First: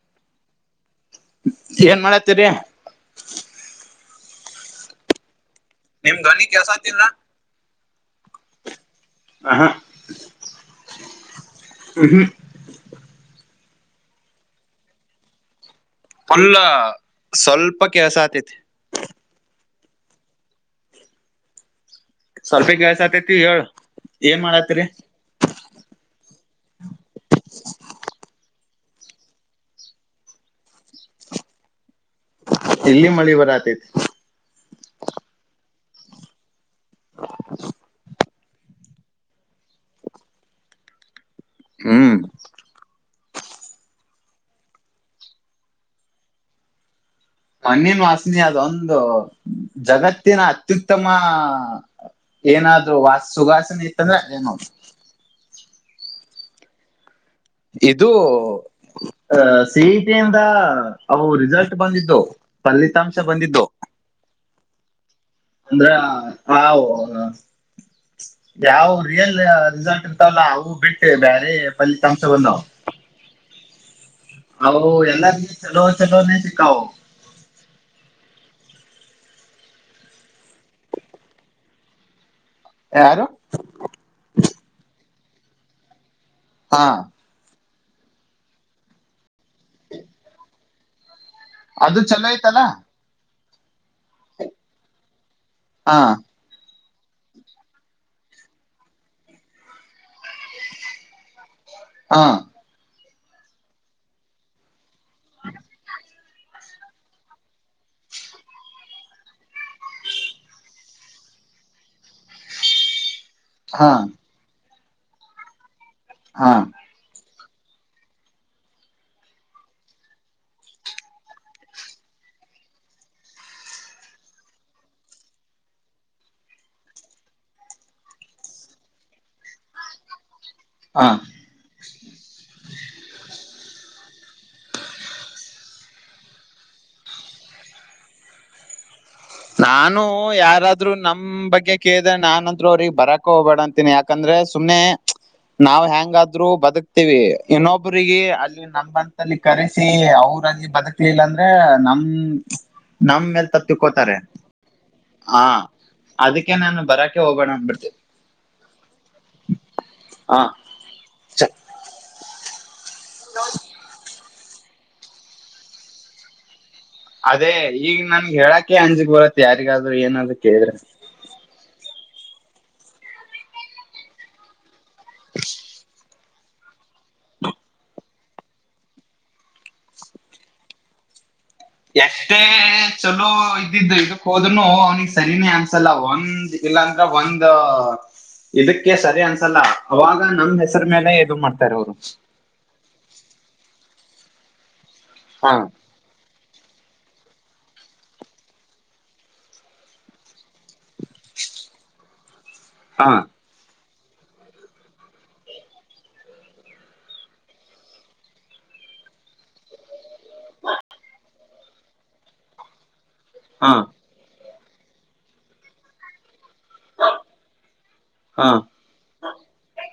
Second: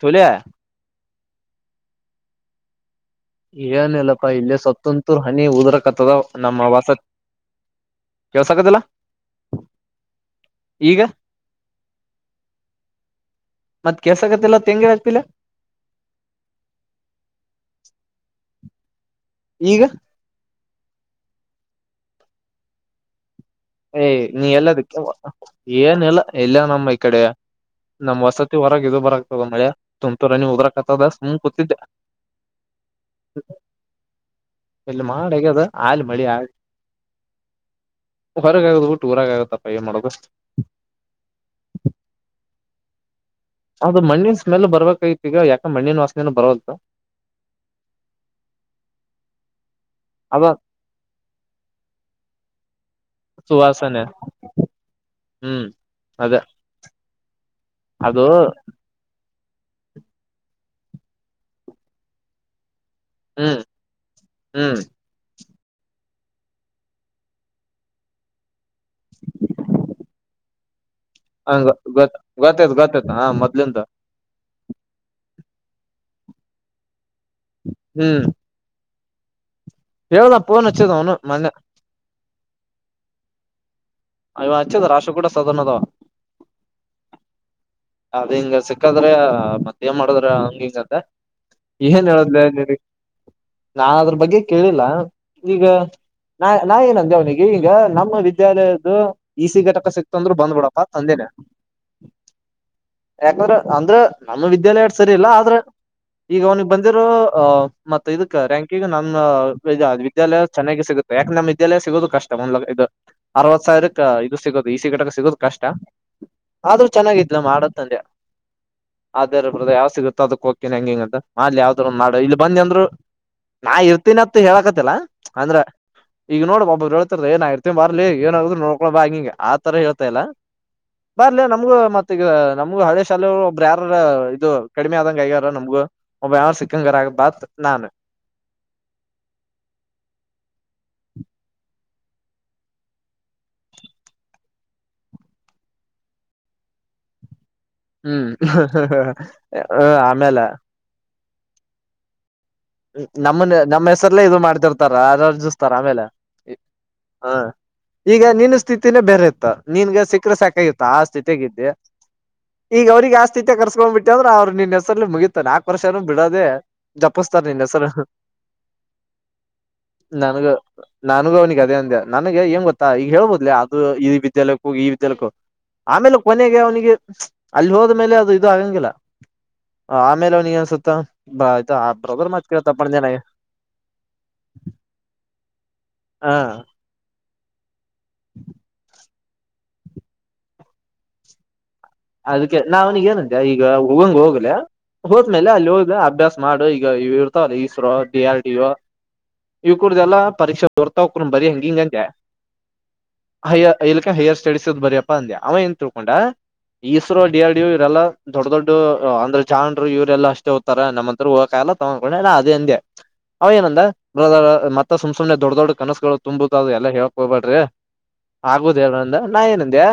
ಚಲಯ ಏನ್ ಮಾಡತೀರಿ ಹ ಇಲ್ಲ ಸತ್ತಂತೂರ್ ಹನಿ ಉದರ ಕತ್ತದ ನಿಮ್ ಧ್ವನಿ ನಮ್ಮ ಕೆಲ್ಸ ವಾಸ ಆತಿಲ್ಲ ಕೆಳ್ಸಕದಿಲ್ಲ ಹ ಈಗ ಹ್ಮ್ ಮತ್ತ್ ಕೆಸ ಆಕತ್ತಲ್ಲ ತೆಂಗಿ ಆತ್ತಿಲ್ಲ ಅಲ್ಲ ಸ್ವಲ್ಪ ಕೆಲಸ ಆತತಿ ಈಗ ಸವಲ್ಪೆಗಸ ಏಯ್ ನೀ ಎಲ್ಲದ ಏನಿಲ್ಲ ಎಲ್ಲ ನಮ್ಮ ಈ ಕಡೆ ನಮ ಹೊಸತಿ ಹೊರಗೆ ಇದು ಬರಾಗ್ತದ ಮಳೆ ತಮ್ೂರನಿ ಹದ್ರಕಕ್ತದ ಸುಮ್ ಕೂತಿದ್ದೆ ಇಲ್ಲಿ ಮಳಿ ಬರಾತತಿ ಇಲ್ಲಿ ಮಾಡಗದು ಹಲ್ ಮಳಿ ಆ [inaudible] ಹೊರಗ ಆಗದ ಟೂರಾಗ ಆಗತ್ತಪ್ಪ ಏ ಮಾಡೋದು ಹ್ಮ್ ಅದು ಮಣ್ಣಿನ ಸ್ಮೆಲ್ ಬರ್ಬೇಕೈತಿ ಈಗ ಯಾಕ ಮಣ್ಣಿನ ವಾಸನೆನು ಬರಲ್ತ್ ಮಣ್ಣಿನ ವಾಸಿನಿ ಅದೊಂದು ಜಗತ್ತಿನ ಅದ ಅತ್ಯುತ್ತಮ ಏನಾದ್ೂ ವಾಸ ಸುಗಾಸನೆ ಸುವಾಸನೆ ಇತ್ತಂದ್ರೆ ಅದೇನ ಹ್ಮ್ ಅದ ಇದು ಅ ಸಿಟಿಯಿಂದ ಅವು ರಿಸಲ್ಟ್ ಬಂದಿದ್ದು ಪಲ್ಲಿ ಫಿತಾಂಶ ಹ್ಮ್ ಬಂದಿದ್ದು ಹ್ಮ್ ಅಂದ್ರ ಹ ಯಾವ ರಿಯಲ್ ರಿಸಲ್ಟ್ ಇರ್ತಾವಲ್ಲ ಅವು ಬಿಟ್ಟ ಹ ಗ ಗತ್ತೈತ್ ಗತ್ತೇತ್ ಹಾ ಮೊದ್ಲೆಂತ ಹ ಎಲ್ಲಾರಗ ಚಲೋ ಚೆಲೋನೇ ಸಿಕ್ಕಾವ ಹ್ಮ್ ಎವದಾ ಪಣ ವಚ್ಚದ ಒಣ ಮಂದ ಯಾರು ಇವ ಹಚ್ಚದ ರಾಶ ಕೂಡ ಸದಣ ಅದಾವ ಹಾ ಅದ್ ಹಿಂಗ ಸಿಕ್ಕಾದ್ರೆ ಮತ್ತ ನ್ ಮಾಡದ್ರ ಹಂಗ ಹಿಂಗದ ಅದು ಏನ್ ಚಲೋ ಹೇಳುದ್ಲ ಐತಲ್ಲ ನೀರಿ ನಾ ಅದ್ರ ಬಗ್ಗೆ ಕೇಳಿಲ್ಲ ಈಗ ಹಾ ನಾ ನಂದೇ ಅವನಿಗೆ ಈಗ ನಮ್ಮ ವಿದ್ಯಾಲಯದ್ದು ಈ ಸಿ ಘಟಕ ಸಿಕ್ ತಂದ್ರು ಬಂದ್ಬಿಡಪ್ಪ ಅಂದೇನೆ ಹಾ ಯಾಕಂದ್ರ ಅಂದ್ರ ನಮ್ಮ ವಿದ್ಯಾಲಯ ಸರಿ ಇಲ್ಲಾ ಆದ್ರೆ ಈಗ ಅವ್ನಿಗೆ ಬಂದಿರೋ ಆಹ ಮತ್ತತ್ ಇದಕ್ ರ್ಯಾಂಕಿಂಗ್ ನಮ್ಮ ವಿದ್ಯಾಲಯ ಚೆನ್ನಾಗಿ ಸಿಗುತ್ತೆ ಯಾಕೆ ನಮ್ಮ್ದ್ಯಾಲಯ ಸಿಗೋದು ಕಷ್ಟ ಒಂದ್ ಇದು ಅರವತ್ ಹಾ ಸಾವಿರಕ್ಕೆ ಇದು ಸಿಗದು ಈ ಸಿಗಟಕ ಸಿಗದ್ ಕಷ್ಟ ಹಾ ಆದ್ರೂ ಚೆನ್ನಾಗಿದ್ಲ ಮಾಡದು ಸಂದಯ ಅದೇ ರ ಬ್ರದ ಯಾವ್ ಸಿಗುತ್ತೋ ಅದಕ್ ಹೋಗಕೇನ ಹೆಂಗಿಂಗಂತ ಅಲ್ಲಿ ಯಾವ್ದ್ ಒಂದು ಮಾಡಾ ಇಲ್ಲಿ ಬಂದಿ ಅಂದ್ರು ನಾ ಇರ್ತೀನತ್ ಹೇಳಕತಿಲ್ಲ ಅಂದ್ರ ಈಗ ನೋಡ್ ಬ ಒಬಬ್ರು ಹೇತಾರ ಏನ್ ಇರ್ತತಿನ್ ಬರ್ಲಿ ಏನ್ರ ನೋಕೊಳ ಬಾ ಹಂಗಿಂಗ ಆತರ ಹೇಳ್ತಾ ಇಾ ಹಾ ಬರ್ಲ ನಮ್ಗೂ ಮತ್ತ ಈಗ ನಮ್ಗ ಹಳೇಶಾಲ ಒಬ್ಬ್ರ ಯಾರ ಇದು ಕಡಿಮೆ ಆದಂಗ ಆಗ್ಯಾರ ನಮಗು ಒಬ್ಬ ಯಾರ ಸಿಕ್ಕಂಗರಗ ಬಾತ್ ನಾನು ನಾನು ಯಾರಾದ್ರೂ ನಮ್ ಬಗ್ಗೆ ನಾನನ್ಂತ್ರೂ ಅವ್ರಿಗೆ ಬರಕ ಹೋಗಬೇಡ ಅಂತೀನಿ ಯಾಕಂದ್ರೆ ಸುಮ್ಮನೆ ನಾವವು್ ಹೆಂಗಾದ್ರೂ ಬದುಕ್ತೀವಿ ಇನ್ನೊಬ್ಬಿಗೆ ಹ್ಮ್ ಅಲ್ಲಿ ನಮಂತಲ್ಲಿ ಕರೆಸಿ ಆಮೇಲೆ ಅವರಲ್ಲಿ ಬದುಕ್ಲಿಲ್ಲ ಅಂದ ಅ ನಮ್ಮ ನಮ್ಮ ನಮ್ಮ್ ಹೆಸರ್ಲ್ಲೇ ಇದು ಮಾಡ್ತಿರ್ತಾರ ಆರ್ಜಿಸ್ತಾರ ಆಮೇಲೆ ಹರಾೆ ಹ ಹೋಗೋಣ ಬ ಈಗ ನಿನ್ ಸ್ಥಿತಿನೇ ಬೇರೆ ಇತ್ತ ನಿನ್ಗ ಸಿಕ್ಕರೆ ಹಾ ಸಾಕಾಗಿತ್ತ ಆ ಸ್ಥಿತಿಗ್ದೆ ಈಗ ಅವ್ರಿಗೆ ಆಸ್ತಿ ಕರ್ಸ್ಕೊಂಡ್ಬ ಬಿಟ್ಟೆ ಅಂದ್ರ ಅವ್ರ ನಿನ್ ಹೆಸರಲ್ಲಿ ಮುಗಿತತ ನಾಕಕ್ ವರ್ಷನು ಬಿಡದೆೇ ಸರ್ ಅದೇ ನಿ ಹೆ ಸರ್ ಈಗ ನನ್ಗೆ ಹೇಳಕ್ಕೆ ಅಂಜಿಕ್ ಬರತ್ತೆ ಯಾರಿಗಾದ್ರೂ ಏನಾದ್ರು ನಾನಗ ಕೇಳಿದ್ರೆ ನಾನಗನಗೆ ಅದೇ ಅಂದ ನನಗೆ ಏಂಗ ಗೊತ್ತಾ ಈಗ ಹೇಳ್ಬೋದಿಲ್ಲ ಅದು ಈ ವಿದ್ಯಾಲಯಕ್ಕೂ ಈ ವಿದ್ಯಾಲಕ್ಕೂ ಆಮೇಲೆ ಕೊನೆಗೆ ಅವನಿಗೆ ಅಲ್ಲಿ ಹೋದ್ಮೇಲೆ ಅದು ಇದು ಆಗಂಗಿಲ್ಲ ಆಮೇಲೆ ಅವನಿಗೆ ಸುತ್ತ ಬ ಆಯ್ತಾ ಆ ಬ್ರದರ್ ಎಷ್ಟೇ ಮಾತ್ ಕೇಳ್ತಪ್ಪ ಅಂದೆ ನಾ ಚಲೋ ಇದ್ದಿದ್ದು ಇದಕ್ ಹೋದ್ನು ಅವ್ನಿಿಗೆ ಸರಿನೇ ಅಂತ ಸಲ್ಲ ಹ ಒಂದ್ ಇಲ್ಲಾ ಅಂದ್ರೆ ಒಂದ ಇದಕ್ಕೆ ಸರಿ ಅನ್ ಅಲ್ಲ ಅವಾಗ ನಮ್ ಹೆಸರ ಮೇಲೆ ಎದು ಮಾಡ್ತಾರೆ ಅವ್ರು ಅದಕ್ಕೆ ನಾವ್ನಿಗೆ ಏನಂತೆ ಈಗ ಹೋಗಂಗ್ ಹೋಗ್ಲ ಹೋದ್ಮೇಲೆ ಹಾ ಅಲ್ಲಿ ಹೋಗ ಅಭ್ಯಾಸ ಮಾಡು ಈ ಈಗ ಇ ಇರ್ತಾವಲ್ಲ ಇಸ್ರೋ ಡಿ ಆರ್ ಡಿ ಯ ಇವ ಕುೂಡ್ದಲ್ಲಾ ಪರೀಕ್ಷೆ ಬರ್ತಾವಕ ಬರರಿ ಹಂಗ ಹಿಂಗ ಅಂತೆ ಹಾ ಇಲ್ಲಿಕ್ಕ ಹೇರ್ ಸ್ಟಡೀಸ್ ಇದದ್ ಬರಯಪ್ಪಾ ಅಂದ್ಯೆ ಅವ ಏನ್ ತಿಳ್ಕೊಂಡ ಇಸ್ರೋ ಡಿ ಆರ್ ಇವರೆಲ್ಲ ದೊಡ್ಡ ದೊಡ್ ಅಂದ್ರ ಚನ್ರು ಇವರೆಲ್ಲ ಅಷ್ಟೇ ಹೋಗ್ತಾರ ನಮ್ಮ ಹತ್ರ ಹೋಗ ಲ್ಲ ತಗೊಂಡ್ಕೊಂಡಾ ಅದೇ ಅಂದೆ ಅವ ಹಾ ಏನಂದ ಮತ್ತ ಸುಮ್ ಸುಮೇನ್ ದೊಡ್ಡ ದೊಡ್ ಕನಸುಗಳು ತುಂಬ ಹದು ಎಲ್ಲಾ ಹೇಕ್ ಹೋಗಬೇಡ್ರಿ ಹಾ ಆಗುದ ಹೇಳಂದ ನಾ ಏನಂದ್ಯಾ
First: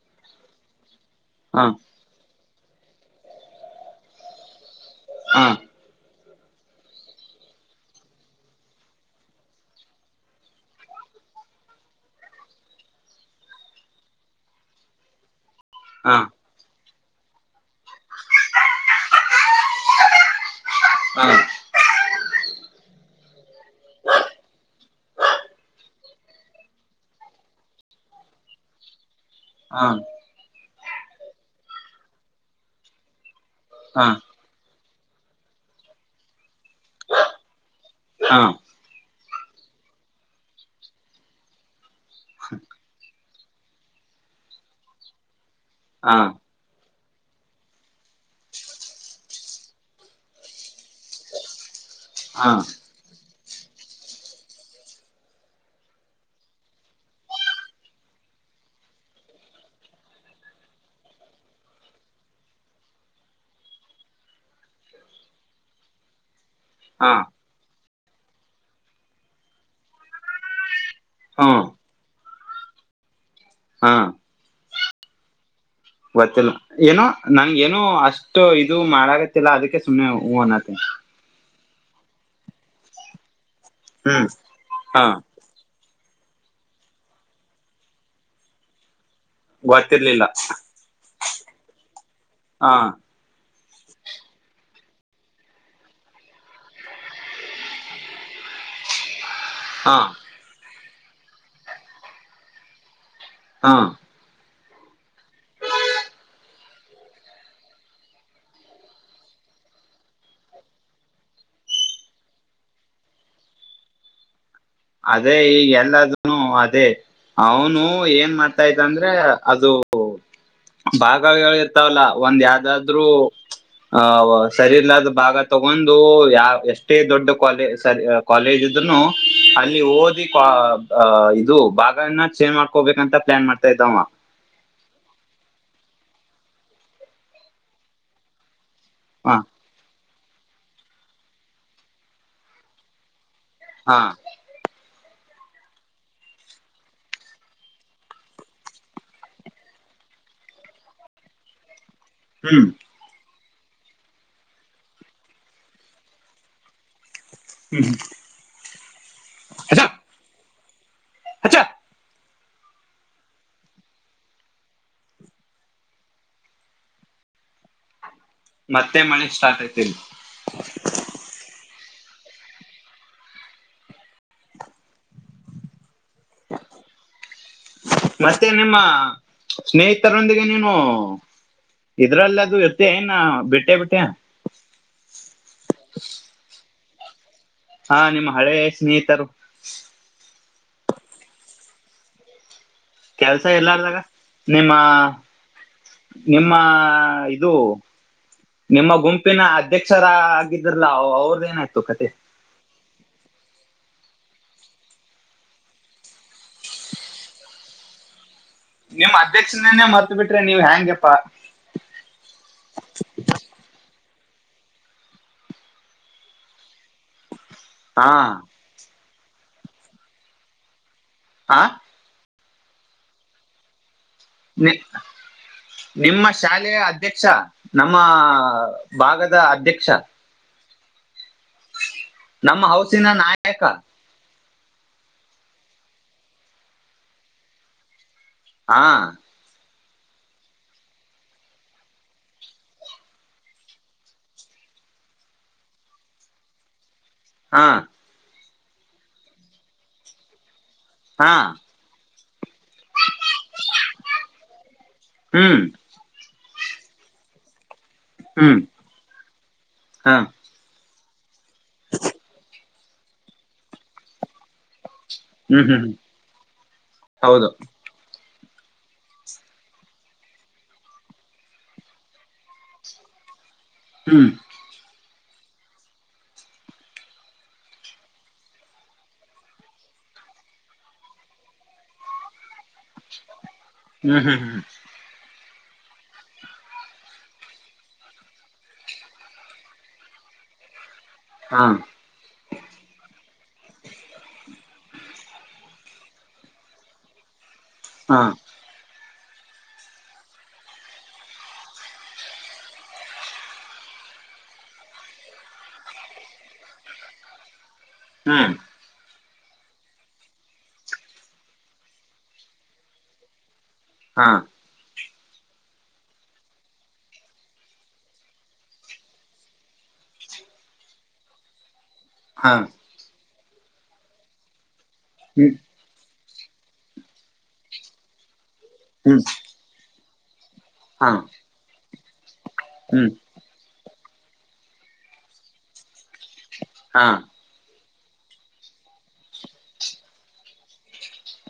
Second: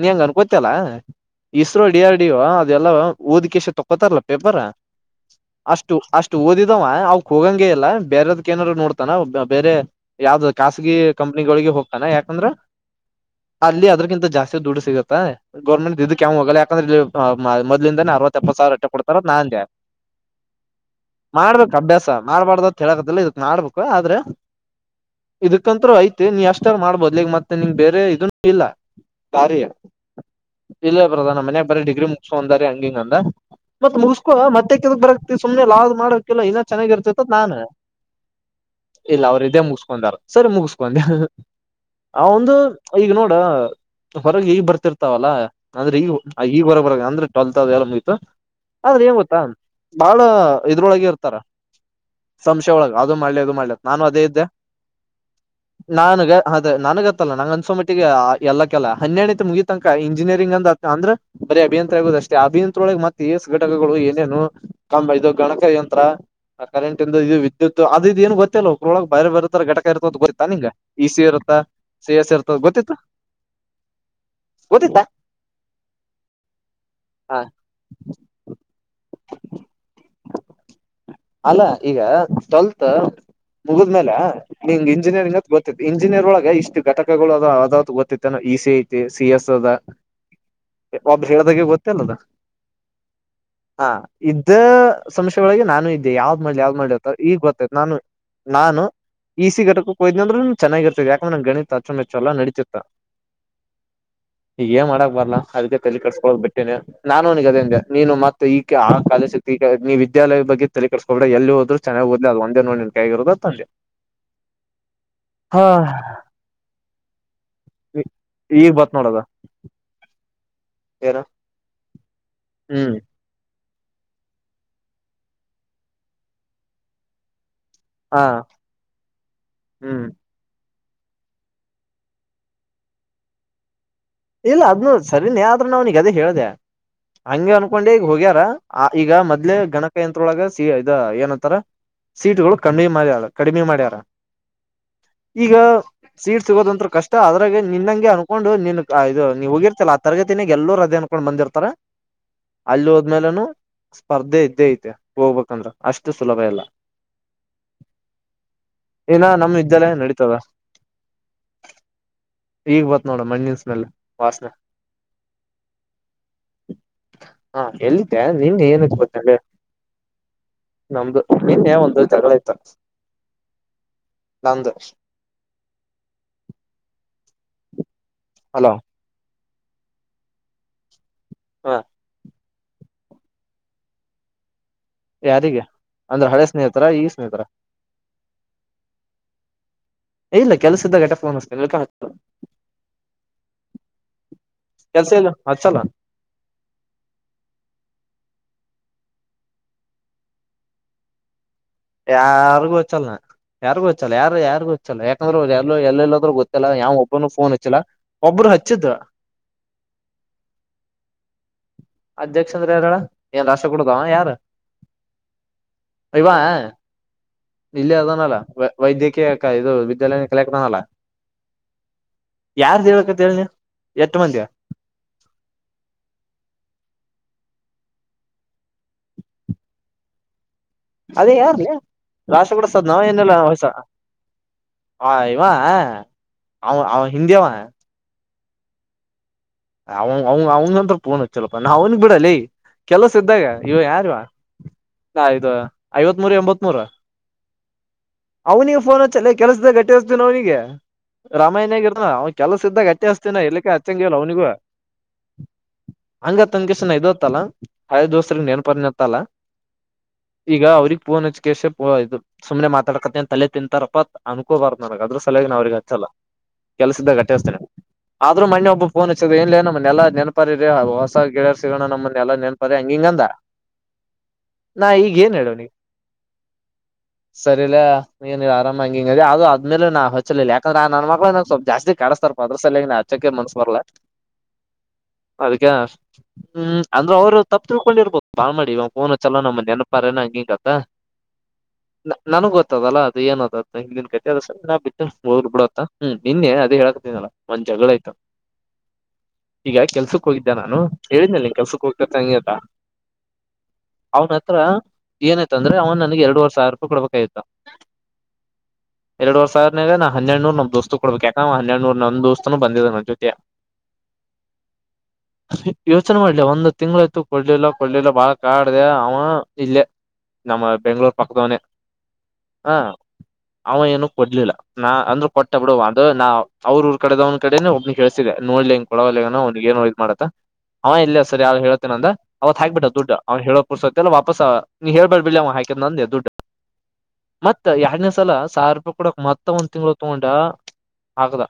ನೀ ಹೆಂಗ ಅನ್ಕೊತ್ತಲ್ಲ ಇಸ್ರೋ ಡಿ ಆರ್ ಡಿ ಲ್ಲ ಓದಿಕ ತೋತಾರಲ್ಲ ಪೇಪರ್ ಹಾ ಅಷ್ಟ ಅ ಓದಿದವ ಅವಕ್ ಹೋಗಂಗಗೆ ಇಲ್ಲ ಬೇರೆದಕ ಏನಾರರು ನೋಡ್ತಾನ ಬೇರೆ ಯಾವ್ದ ಖಾಸಗಿ ಕಂ ಹೋಗ್ತಾನ ಯಾಕಂದ್ರ ಅಲ್ಲಿ ಅದಿಂತ ಜಾಸ್ತಿ ದುಡ್ಡು ಸಿಗುತ್ತ ಗರ್ಮೆಂಟ್ ಹಾ ಕೆ್ ಹೋಗಲ್ಲ ಯಾಕಂದ್ರೆ ಮೊದ್ಲಿಂದಾನ ಅರವತ್ತತ್ಪ್ಪತ್ತು ಸಾವಿರ ರೊಟ್ಟ ಕೊಡ್ತಾರ ನಾನ್ ಹಾ ಹಾ ಮಾಡ್ಬೇಕು ಅಭ್ಯಾಸ ಮಾಡ್ಬಾರ್ದ ಅಂತ ಹೇಳಕದಲ್ಲ ಇದತ್ ಮಾಡ್ಬೇಕು ಆದ್ರೆ ಇದಕಂತರು ಐತಿ ನೀ ಅಷ್ಟಾರ ಮಾಡ್ಬೋದ್ಲಿ ಈಗ್ ಮತ್ತೆ ನಿನ್ಂಗ ಬೇರೆ ಇದನ್ನ ಇಲ್ಲ ಸಾರಿ ಹಾ ಇಲ್ಲ ಬದಾನ ಮನ್ಯಾಗ ಬರೀ ಡಿಗ್ರಿ ಮುಗಸಂದಾರಿ ಹಂಗಿಂಗ ಅಂದ ಮತ್ತತ್ ಹಾ ಮುಗಸ್ಕುವ ಮತ್ತೆ ಕೆದ ಬರಕ್ತಿ ಸುಮನೆ ಲಾ ಆದ್ ಮಾಡಕೆಲ್ಲಾ ಇನ ಚೆನ್ನಾಗಿರ್ತತೆ ನಾನು ಹಾ ಇಲ್ಲ ಅವರು ಇದೇ ಮುಗಿಸಕೊಂಡಾರ ಸರಿ ಮುಗಸ್ಕೊಂಡೆ ಆ ಒಂದು ಈಗ ನೋ ಹೊರಗೆ ಈ ಬರ್ತಿರ್ತಾವಲ್ಲ ಅ್ರೆ ಈ ಹಾ ಈ ಹೊರ ಟ್ಲ್ತ್ ಮುಗತ ಆದ್ರೆ ಂಗ ಗೊತ್ತಾ ಬಹಳ ಇದ್ರೊಳಗ ಇರ್ತಾರ ಸಂಶಯ ಒಳಗೆ ಅದು ಮಾಡ್ಲಿ ಅದು ಮಾಡ್ಲಿ ನಾನು ಅದೇ ಇದ್ದೆ ನಾನುಗ ಅದೆ ನಾನು ಗತ್ತಲ್ಲ ನಂಗ ಅನ್ಸೊ ಮಿಟ್ಟಿಗೆ ಎಲ್ಲ ಕೆಲ್ಲ ಹನ್ನೆಣತಿ ಮುಗಿ ತನಕ ಇಂಜಿನಿಯರಿಂಗ್ ಅಂತ ಅಂದ್ರೆ ಬರೀ ಅಭಿಯಂರ ಆಗುದ ಅಷ್ಟೇ ಅಭಿಯಂರೊಳಗೆ ಮತ್ತೆ ಎಷ್ಟ ಘಟಕಗಳು ಏನೇನು ಕ ಗಣಕ ಕಂತ್ರ ಆ ಕರೆಂಟ ಇ ಹಾ ಇದು ವಿದ್ಯುತ್ ಅದು ಇದ ಏನ್ ಗೊತ್ತಿಲ್ಲಲ್ಲ್ರೊಳಗ್ ಬರ್ತರ ಟಕ ಇರ್ತ ಅಂತ ಗೊತ್ತಾ ನಿಂಗ ಈಝಿ ಹಾ ಇರುತ್ತ ಸೇಯಸ್ ಇರ್ತ್ತ ಗೊತ್ತಿತ್ತ ಹಾ ಗೋತ್ತಿತ್ತ ಗೊತ್ತಿಲ್ಲ ಏನೋ ನನ್ ಏನೋ ಅಷ್ಟು ಇದು ಮಾಡಾಗತ್ತಿಲ್ಲ ಅದಕ್ಕೆ ಸುಮಮ್ಮನೆ ಹೂನ್ತ ಅಲ್ಲ ಈಗ ಟ್ವೆಲ್ತ್ ಮುಗಿದ್ಮೇಲೆ ಹ್ಮ್ ನಿಂಗ ಹಾ ಇಂಜಿನಿಯರಿಂಗ್ತ್ ಗೊತ್ತತ್ತು ಇಂಜಿನಿಯರ್ ಒಳಗ ಇಷ್ಟು ಘಟಕಗಳು ಅ್ದ ಗೊತ್ತತೆ ನ ಇ ಸಿ ಐತಿ ಸಿ ಎಸ್ ಅದ ಗೊತ್ತಿರ್ಲಿಲ್ಲ ಅಬ ಶಗ ಕೊತಲ್ಲ ಹಾ ಹಾ ಇದ್ದ ಸಮಸ್ಯೆೊಳಗೆ ನಾನು ಇದ್ದೆ ಯಾವ್ದ್ ಮಾಡಲಿ ಯಾವ್ದ್ ಮಾಡ್ಲಿ ಈಗ್ ಗೊತ್ತೈ ನಾನು ನಾನು ಈಸ ಘಟಕ ಹಾ ಹೋದ್ ಅಂದ್ರೆ ನ ಚೆನ್ನಾಗಿರ್ತತಿ ಯಾಕಂದ ನ ಗಣಿ ಅುೆಚ್ಚ ಎಲ್ಲ ನಡತಿತೆ ಹಾ ಈಗ ಮಾಡ ಬರ್ಲ್ಲಾ ಅದಕ್ಕೆ ತಲಿ ಕಟ್ಸ್ಕೋ್ ಬಿಟ್ಟೇನೆ ನಾನುನಿಗೆ ಅದೇಂದೆ ನೀನು ಮತ್ತ ಈ ಆ ಕಾಲ ಈಗ ನೀಿದ ವಿದ್ಯಾಲಯ ಬಗ್ಗೆ ತಲಿ ಕಟ್ಟಿಸಕಬ ಬಿ್ರೆ ಎಲ್ಲಿೋದರು ಚೆನ್ನಾಗಿ ದಲಿ ಅ ಒಂದ ನೋಡಿನ ಕೈಗಿರೋದು ತಂದೆ ಅದೇ ಈಗ ಎಲ್ಲದನು ಅದೇ ಅವನು ಏನ್ ಮಾಡ್ತಾ ಈಗ ಇದ್ದ ಬತ್ ಅಂದ್ರೆ ನೋಡದ ಅದು ಏನು ಬಾಗಾವಗಳು ಇರ್ತಾವಲ್ಲ ಒಂದ್ ಹ್ಮ್ ಯ್ದಾದ್ರೂ ಆ ರ ಎಲ್ಲಾದು ಭಾಗ ತಗೊಂಡು ಯಾವ ಎಷ್ಟೇ ದೊಡ್ಡ ಕಾಲೇಜ ಸರಿ ಹಾ ಕಾಲೇಜ್ ಇದ ಇದನು ಅಲ್ಲಿ ಹ್ಮ್ ಓದಿ ಅ ಇದು ಭಾಗನ ಚೇಂಜ್ ಮಾಡ್ಕೋಬೇಕಂತ ಪ್ಲಾನ್ ಮಾಡ್ತಾ ಇದ್ದವ ಇಲ್ಲ ಅದ್ನು ಸರಿನೇ ಆದ್ರ ನಾವ್ನಗ ಅದೇ ಹೇಳ್ದ ಹಂ ಅನ್ಕೊಂಡೆ ಈಗ ಹೋಗ್ಯಾರ ಆ ಈಗ ಹಾ ಮದ್ಲೆೇ ಗಣಕ ಯಂತ್ರೊಳಗ ಸ ಇದ ಏನಂತಾರ ಸೀಟ್ಗಳು ಕಡಿಿ ಮಾರಿ ಆಳಕ್ ಕಡಿಮೆ ಮಾಡ್ಯಾರ ಹಾ ಈಗ ಸೀಟ್ ಸಿಗೋದಂಂತ ಕಷ್ಟ ಅದ್ರಾಗ ನಿನ್ಂಗೆ ಅನ್ಕೊಂಡು ನಿನ್ ಇದು ನೀವ್ ಹೋಗಿರ್ತತಿಲ್ಲ ಆ ತರಗತಿನಾಗ ಎಲ್ಲೂ ರಜೆ ಅನ್ಕೊಂಡ್ ಬಂದಿರ್ತಾರ ಹ್ಮ್ ಅಲ್ಲಿ ಹೋದ್ಮೇಲೆನು ಸ್ಪರ್ಧೆ ಇದ್ದೇ ಐತೆ ಹೋಗ್ಬೇಕಂದ್ರ ಅಷ್ಟು ಸುಲಭ ಇಲ್ಲ ಹ್ಮ್ ಹ್ಮ ಏನ ನಮ ಇದ್ದಲ್ಲಏನ್ ನಡೀತದ ಅಚ್ಚಾ ಈಗ ಬತ್ ನೋಡ ಮಣ್ಣಿನ ವಾಸನ ಹ ಎಲ್ಲಿ ನಿನ್ಗೆ ಏನಕ್ಕೆ ಮತ್ತೆ ಮಳೆ ಗತ್ತ ಸ್ಟಾರ್ಟ್ ಆಯ್ತು ಇಲ್ಲಿ ನಮ್ದು ನಿನ್ ಒಂದು ನಂದ್ ಮತ್ತೆ ಹಲೋ ನಿಮ್ಮ ಸ್ನೇಹಿತರೊಂದಿಗೆ ನೀನು ಹಾ ಇದ್ರಲ್ಲಿ ಅದು ಏನ್ನ ಬಿಟ್ಟೆ ಬಿಟ್ಟೆ ಯಾರಿಗೆ ಅಂದ್ರೆ ಹಳೆ ಸ್ನೇಹಿತರ ಈ ಸ್ನೇಹಿತರ ಹಾ ನಿಮ್ಮ ಹಳೇ ಸ್ನೇಹಿತರು ಇಲ್ಲ ಕೆಲ್ಸ ಇದ್ದಾಗಟ ಫೋನ್ ಹತ ಕೆಲ್ಸ ಎಲ್ಲಾರ್ದಾಗ ನಿಮ್ಮ ಕೆಲ್ಸ ಇಲ್ಲ ಹಚ್ಚಲ್ಲ ನಿಮ್ಮ ಇದು ನಿಮ್ಮ ಗುಂಪಿನ ಅಧ್ಯಕ್ಷರ ಆಗಿದ್ರಲ ಅವ್ರದಏನಾಯ್ತ ಯಾರ್ಗು ಗತ್ತ ಚ್ಚಲ್ಲ ಯಾರಿಗು ಹಚ್ಚಲ್ಲ ಯಾರು ಯಾರಿಗು ಹಚ್ಚಲ್ಲ ಯಾಕಂದ್ರ ಎಲ್ಲ ಎಲ್ಲೆಲ್ಲದ್ೂ ಗೊತ್ತಿಲ್ಲ ಯಾವ ಒಬ್ಬನು ಫೋನ್ ಇಚ್ಚಿಲ್ಲಾ ನಿಮ್ಮ್ ಅಧ್ಯಕ್ಷನೇನೆೇ ಮತ್ ಬಿಟ್ರೆ ನೀವ್ ಹೆ್ಯಾಂಗಗೆಪ್ಪಾ ಅಧ್ಯಕ್ಷ ಅಂದ್ರ ಯಾರಳ ಏನ್ ರಾಶ ಕೊಡದ ಯಾರ ಯವಾ ಇಲ್ಲಿ ಹಾ ಅದನಲ್ಲ ವೈದ್ಯಕೀಯ ಇದು ವಿದ್ಯಾಲಯ ಕಲಕ್ನಲ್ಲ ಆಾ ಯಾರ್ದ ಹೇಳಳ್ಕತ್ ಹೇಳನಿ ನಿ ನಿಮ್ಮ ಶಾಲೆಯ ಅಧ್ಯಕ್ಷ ನಮ್ಮ ಭಾಗದ ಅಧ್ಯಕ್ಷ ಅದೇ ಯಾರ ರಾಶ ನಮ್ಮ ಕೊಡಸದ್ ನಾವ ಹೌಸಿನ ಏನೆಲ್ಲ ನಾಯಕ ಹೊಯ್ಸ ಹ ಇವಾ ಅವ ಅವ ಹಿಂದಿಯವಾ ಹಾ ಅವ ಅವ ಅವಂಗಂತ್ರ ಪೋನ್ ಚಲಪ ನಾ ಅವನಿಗೆ ಬಿಡಲಿ ಕೆಲಸ ಇದ್ದಾಗ ಇವ ಯಾರಿವ ಇದು ಐವತ್ ಮೂೂರು ಎಂಬತ್ ಮೂೂರು ಹಾ ಅವ್ನಿಗೆ ಫೋನ್ ಹಚ್ಚಲ್ಲ ಕೆಲ್ಸ್ದ ಗಟ್ಟಿ್ತನ ಅವನಿಗೆ ಹಾ ರಾಮಾಯಣ ಆಗಿರ್ನ ಕೆಲಸ ಇದ್ದಾಗಟ್ಟ ಹಾತಿನ ಇಲ್ಲಿಕ್ಕೆ ಅಚ್ಚಂಗಗೆಲ್ಲ ಅವನಿೂ ಹ್ಮ್ ಹಂಗ ತಂಗಸ ನ ಇದತ್ತಲ್ಲ ಹ ದೋಸ್ತ್ರಗ್ ಹ್ಮ್ ನೆನ್ಪರ್ನತ್ತಲ್ಲ ಹಾ ಈಗ ಅವ್ರಗ್ ಪೂನ್ ಕೇಶ ಇದು ಸುಮನೆ ಮಾತಾಡ್ಕತ ತಲೆ ತಿಂತಾರಪ್ಪ ಅನ್ಕೋಬಾರ ಮಾಡಕ್ ಅದ್ರ ಸಲಹಾಗಿ ನಾ ಹ್ಮ್ ಅವ್ರಿಗೆ ಹ್ಮ್ ಹ್ಮ್ ಹಚ್ಚಲ್ಲ ಕೆಲ್ಸದ್ದ ಹೌದು ಕಟ್ಟಿಿಸ್ತೇನೆ ಆದ್ರೂ ಮೆ ಒಬ್ಬ ಫೋನ್ ನ್ ನಮ್ಮನೆೆಲ್ಲ ನೆನಪಾರಿ ರ ಹೊಸ ಗಿಡರ್ ಸಿಗಣ ನಮ್ಮನ್ನೆಲ್ಲಾ ನೆನ್ಪಾರಿ ಹಂಗ ಹಿಂಗಂದ ಹ್ಮ್ ಏನ್ ಹೇಳ ಅವನಿಗೆ ಸರಿ ಇಲ್ಲ ನೀ ನೀ ಆರಾಮಂಗಿಂಗ ಅದು ಅದ್ಮೇಲೆ ನಾ ಹಚ್ಚಲಿಲ್ಲ ಯಾಕಂದ್ರ ಆ ನನ್ ಮಕ್ಳ ನ ಸ್ಲ್ಪ್ ಜಾಸ್ತಿ ಕಳಸತ ಸರ್ಪದ್ರ ಸಲನ್ ಆಚೆನ್ಸ್ ಬರ್ಲ್ಲ ಹ್ಮ್ ಹ್ಮ್ ಹ್ಮ್ ಅದ್ಕ ಹ್ಮ್ ಅಂದ್ರೆ ಅವ್ರು ತಪ್ಪ ತಿಳ್ಕೊಂಡಿರ್ಬೋದು ಬಾ ಮಾಡಿ್ ಫೋನ ಚಲೋ ನಮ್ಮ ನೆನಪಾರಏನ ಹ್ಮ್ ನ ಗೊ ಇತ್ತದಲ್ಲ ಅದು ಏನದ ಹಿನ ಕ ಅದ ನಾ ಬಿ ಹೋಗ್ ಬಿಡತ್ತ ಹ್ಮ್ ನಿನ್ನೆ ಅದು ಹೇಳಾಕತನಲ್ಲ ಒಂದ್ ಜಗಳ ಆಯ್ತ ಹಾ ಹಾ ಈಗ ಕೆಲ್ಸಕ್ ಹೋಗಿದ್ದೆ ನಾನು ಹೇಳಿದನ ನೀ ಕೆಲ್ಸಕ್ ಹೋಗ್ತ ಸಂಂಗಯತ ಅವನ ಹತ್ರ ಏನಾಯ್ತ ಅಂದ್ರೆ ಅವನ್ ನನ್ಗೆ ಎರಡುವರೆ ಸಾವಿರ ರೂಪಾಯಿ ಕೊಡ್ಬೇಕಾಯತ ಹ್ಮ್ ಎರಡು ವರ್ಷ ಆದದನ ನಾ ಹೆಡ್ನೂ ನಮ ದೋಸ್ತ್ ಕೊಡ್ಬೇಕಾ ನ ಹನ್ನೆಡ್ನೂ ನಂದ ದೋಸ್ತನು ಬಂದಿದ್ ನನ್ನ ಜೊತೆ ಹಾ ಹ ಯೋಚನೆ ಮಾಡ್ಲ ಒಂದ್ ತಿಂಗ್ಳಯ್ತು ಕೊಡ್ಲಿಲ್ಲ ಕೊಡ್ಲಿಲ್ಲ ಬಾಳ ಕಾಡ್ದ ಅವ ಇಲ್ಲ ನಮ್ಮ ಬೆಂಗ್ಗಳೂರ್ ಪಕ್ಕದವನೆ ಹಾ ಹ ಅವ ಏನ ಕೊಡ್ಲಿಲ್ಲ ನಾ ಅಂದ್ರರು ಹ್ಮ್ ಕೊಟ್ಟ ಬಿಡು ಅದು ನಾ ಅವ್ರ ್ರ ಕಡೆದ ಅವ್ ಕೇನೆ ಒಬ್ನಿಗೆ ಕಳ್ಸಿದೆ ನೋಡ್ಲಿ ಹಂಗ ಕೊಡವ ಹ್ಮ್ ಅವ್ಗ ನೋ ಇದ್ ಮಾಡ ಅವ ಹಾ ಇಲ್ಲ ಸರಿ ಯಾರ್ ಹೇಳತೇನ ಅಂದ ಅವತ್ ಹಾಕ್ಬಿಟ್ಟ ಹ್ಮ್ ದುಡ್ ಅವ್ನು ಹೇಳೋ ಪುರ್ಸ ಎಾಪಸ್ ನೀ ಹೇಳ್ೇಬ ಬಿಿಲ್ಲ ಹಕ ನಂದು ಎ ದುಡ್ಡು ಹಾ ಮತ್ತತ್ ಎರನೇ ಸಲ ಸಾವಿರ ರೂಪಾಯಿ ಕೊಡಕ್ ಮತ್ತ ಒಂದ್ ತಿಂಗಳ ತಗೊಂಡ ಆಕ್ದ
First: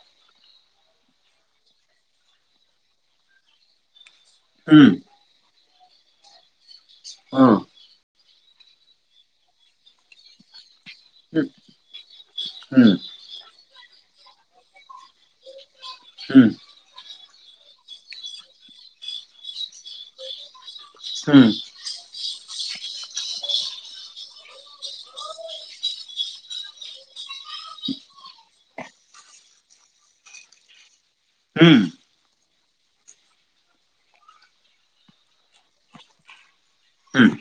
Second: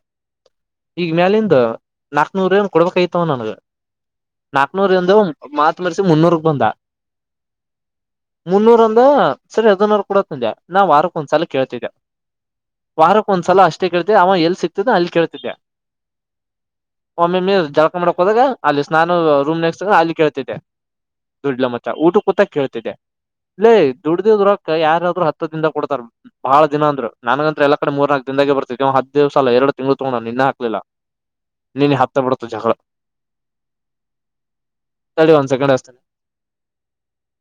ಈಗ ಮ್ಯಾಲಿಂದ ನಾಕ್ನೂರುನ್ ಕೊಡ್ಬೇಕಐತವ ನನ್ಗ ಹ್ಮ್ ನಾಕ್ನೂರ್ಂದ ಮಾತ್ು ಮರೆಸಿ ಮುನ್ನೂರುಕ್ ಬಂದ ಹಾ ಮುನ್ನೂರ ಅಂದ ಸರಿ ಹದನೂರು ಕೂಡ ತಜೆ ನಾ ವಾರಕ್ಕೊಂದ್ಸಲ ಕೇಳ್ತಿದ್ದೆ ಹ್ಮ್ ಹ್ಮ್ ವಾರಕ್ಕ ಒಂದ್ಸಲ ಅಷ್ಟ ಷ್ಟ ಕೇಳ್ತೆ ಅವ ಎಲ್ಲಿ ಸಿಕ್ತಿದ್ದ ಅಲ್ಲಿ ಕೇಳ್ತಿದ್ದೆ ಹ್ಮ್ ಒಮ್ಮೆ ಮೀರ್ ಜಳಕ ಮಾಡಕ್ ಹೋದಾಗ ಅಲ್ಲಿ ಸ್ನಾನ ರೂಮ್ ನೆಕ್ಸ್ಟ್ ಅಲ್ಲಿ ಕೇಳ್ತಿದ್ದೆ ಹ್ಮ್ ದುಡ್ಲ ಮಚ್ಚ ಊಟ ಕೂತಾ ಕೇಳ್ತಿದ್ದೆ ಇಲ್ಲೇ ದುಡ್ದಕ ಯಾರ ಹತ್ತು ದಿಂದ ಕೊಡ್ತಾರೆ ಬಹಳ ದಿನ ಅಂದ್ರ ನನಗಂತತ್ರ ಎಲ್ಲ ಕಡೆ ಮೂರ್ನಾಲ್ಕ ದಿನಾಗ ಬರ್ತತಿ ಹತ್ತು ದಿವಸ ಎರಡು ತಿಂಗಳು ತಗೊಂಡು ನಿನ್ನ ಹಾಕ್ಲಿಲ್ಲ ಹ್ಮ್ ನೀನ್ ಹತ್ತ ಬಿಡತು ಜಗಳ ಸರಿ ಒಂದು ಸಕಂಡ್್ತನೆ ಹ್ಮ್